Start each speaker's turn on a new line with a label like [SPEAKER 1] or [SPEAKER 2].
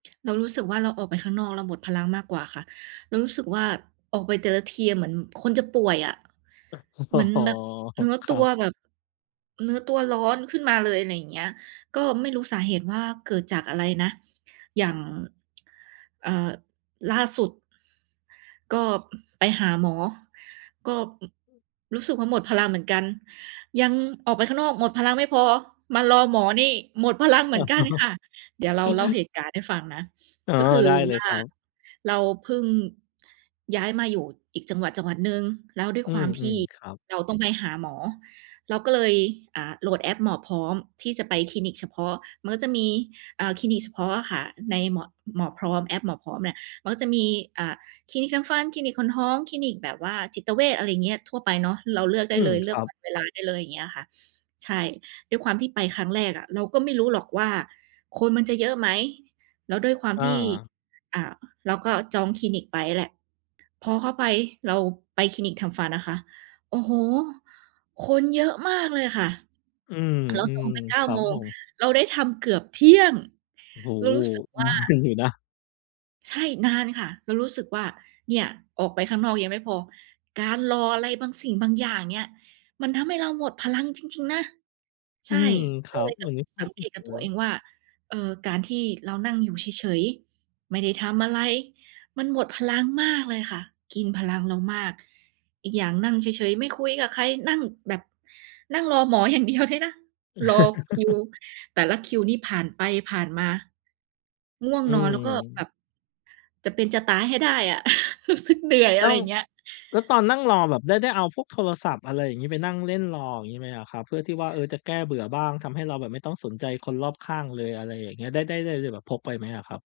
[SPEAKER 1] เรารู้สึกว่า เราออกไปข้างนอก เราหมดพลังมากกว่าค่ะ เรารู้สึกว่าออกไปแต่ละทีอะ เหมือนคนจะป่วยอะ
[SPEAKER 2] อ
[SPEAKER 1] เห
[SPEAKER 2] ๋
[SPEAKER 1] ม
[SPEAKER 2] อ
[SPEAKER 1] ือนแบบ เนื้อ
[SPEAKER 2] ค
[SPEAKER 1] ตั
[SPEAKER 2] รั
[SPEAKER 1] ว
[SPEAKER 2] บ
[SPEAKER 1] แบบ เนื้อตัวร้อนขึ้นมาเลยอะไรอย่างเงี้ย ก็ไม่รู้สาเหตุว่าเกิดจากอะไรนะ อย่าง เอ่อ ล่าสุด ก็ ไปหาหมอ ก็ อ
[SPEAKER 2] อืม
[SPEAKER 1] รู้สึกว่าหมดพลังเหมือนกัน ยังออกไปข้างนอกหมดพลังไม่พอ มารอหมอนี่ หมดพลัง เหมือนกันค่ะ เดี๋ยวเราเล่าเหตุการณ์ให้ฟังนะ
[SPEAKER 2] อ๋อ
[SPEAKER 1] ก็คือ
[SPEAKER 2] ได้เล
[SPEAKER 1] ว
[SPEAKER 2] ย
[SPEAKER 1] ่า
[SPEAKER 2] ครับ
[SPEAKER 1] เราเพิ่งย้ายมาอยู่อีกจังหวัด ๆ หนึ่ง แล้วด้วย
[SPEAKER 2] อื
[SPEAKER 1] ความที
[SPEAKER 2] ม
[SPEAKER 1] ่
[SPEAKER 2] ๆ ครับ
[SPEAKER 1] เราต้องไปหาหมอ เราก็เลย อ่า โหลดแอปหมอพร้อมที่จะไปคลินิกเฉพาะ มันก็จะมี อ่า คลินิกเฉพาะอะค่ะ ในหมอ หมอพร้อม แอปหมอพร้อมเนี่ย เขาก็จะมี อ่า คลินิกทำฟัน คลินิกคนท้อง คลินิกแบบว่าจิตเวช อะไรอย่างเงี้ย ทั่วไปเนาะ เราเลือกไ
[SPEAKER 2] อ
[SPEAKER 1] ด้
[SPEAKER 2] ื
[SPEAKER 1] เ
[SPEAKER 2] ม
[SPEAKER 1] ลย เล
[SPEAKER 2] ค
[SPEAKER 1] ือ
[SPEAKER 2] ร
[SPEAKER 1] ก
[SPEAKER 2] ั
[SPEAKER 1] ว
[SPEAKER 2] บ
[SPEAKER 1] ันเวลาได้เลย อย่างเงี้ยอะค่ะ ใช่ ด้วยความที่ไปครั้งแรกอะ เราก็ไม่รู้หรอกว่าคนมันจะเยอะไหม แล้วด้วยความ
[SPEAKER 2] อ
[SPEAKER 1] ที่
[SPEAKER 2] า
[SPEAKER 1] อ่า เราก็จองคลินิกไปแหละ พอเข้าไปเราไปคลินิกทำฟันนะคะ โอ้โฮ คนเยอะมากเลยค่ะ เร
[SPEAKER 2] อืม
[SPEAKER 1] าจองไป เก้
[SPEAKER 2] ๆ ค
[SPEAKER 1] า
[SPEAKER 2] รั
[SPEAKER 1] โม
[SPEAKER 2] บผ
[SPEAKER 1] ง
[SPEAKER 2] ม
[SPEAKER 1] เราได้ทำเกือบเที่ยง
[SPEAKER 2] โอ้
[SPEAKER 1] เรา
[SPEAKER 2] โฮ
[SPEAKER 1] รู้สึกว่
[SPEAKER 2] น
[SPEAKER 1] า
[SPEAKER 2] าน อยู่นะ
[SPEAKER 1] ใช่ นานค่ะ เรารู้สึกว่า เนี่ยออกไปข้างนอกยังไม่พอ การรออะไรบางสิ่งบางอย่างเนี่ย มันทำให้เราหมดพลังจริง ๆ นะ ใ
[SPEAKER 2] อ
[SPEAKER 1] ช
[SPEAKER 2] ื
[SPEAKER 1] ่
[SPEAKER 2] มค
[SPEAKER 1] ก็
[SPEAKER 2] รั
[SPEAKER 1] เล
[SPEAKER 2] บ
[SPEAKER 1] ยกล
[SPEAKER 2] ว
[SPEAKER 1] ั
[SPEAKER 2] ั
[SPEAKER 1] บ
[SPEAKER 2] น
[SPEAKER 1] ม
[SPEAKER 2] นี้
[SPEAKER 1] าสังเกตกับตัวเองว่า เอ่ อ การที่เรานั่งอยู่เฉย ๆ ไม่ได้ทำอะไร มันหมดพลังมากเลยค่ะ กินพลังเรามาก อีกอย่างนั่งเฉย ๆ ไม่คุยกับใคร นั่งแบบ นั่งรอหมอ อย่างเดียวด้วยนะ รอคิวแต่ละคิวนี้ผ่านไปผ่านมา ง่วง
[SPEAKER 2] อื
[SPEAKER 1] นอน แล้วก็แบ
[SPEAKER 2] ม
[SPEAKER 1] บจะเป็นจะตายให้ได้อะ รู้สึก เหนื่อย อ
[SPEAKER 2] อ
[SPEAKER 1] ะไ
[SPEAKER 2] ้
[SPEAKER 1] ร
[SPEAKER 2] า
[SPEAKER 1] อ
[SPEAKER 2] ว
[SPEAKER 1] ย่างเงี้ย
[SPEAKER 2] แล้วตอนนั่งรอแบบได้ ได้เอาพวกโทรศัพท์ อะไรอย่างงี้ ไปนั่งเล่นรอ อย่างงี้ไหมอะครับ? เพื่อที่ว่า เออ จะแก้เบื่อบ้าง ทำให้เราแบบไม่ต้องสนใจคนรอบข้างเลย อะไรอย่างเงี้ย ได้ ได้ ได้ ได้แบบพกไปไหมอะครับ?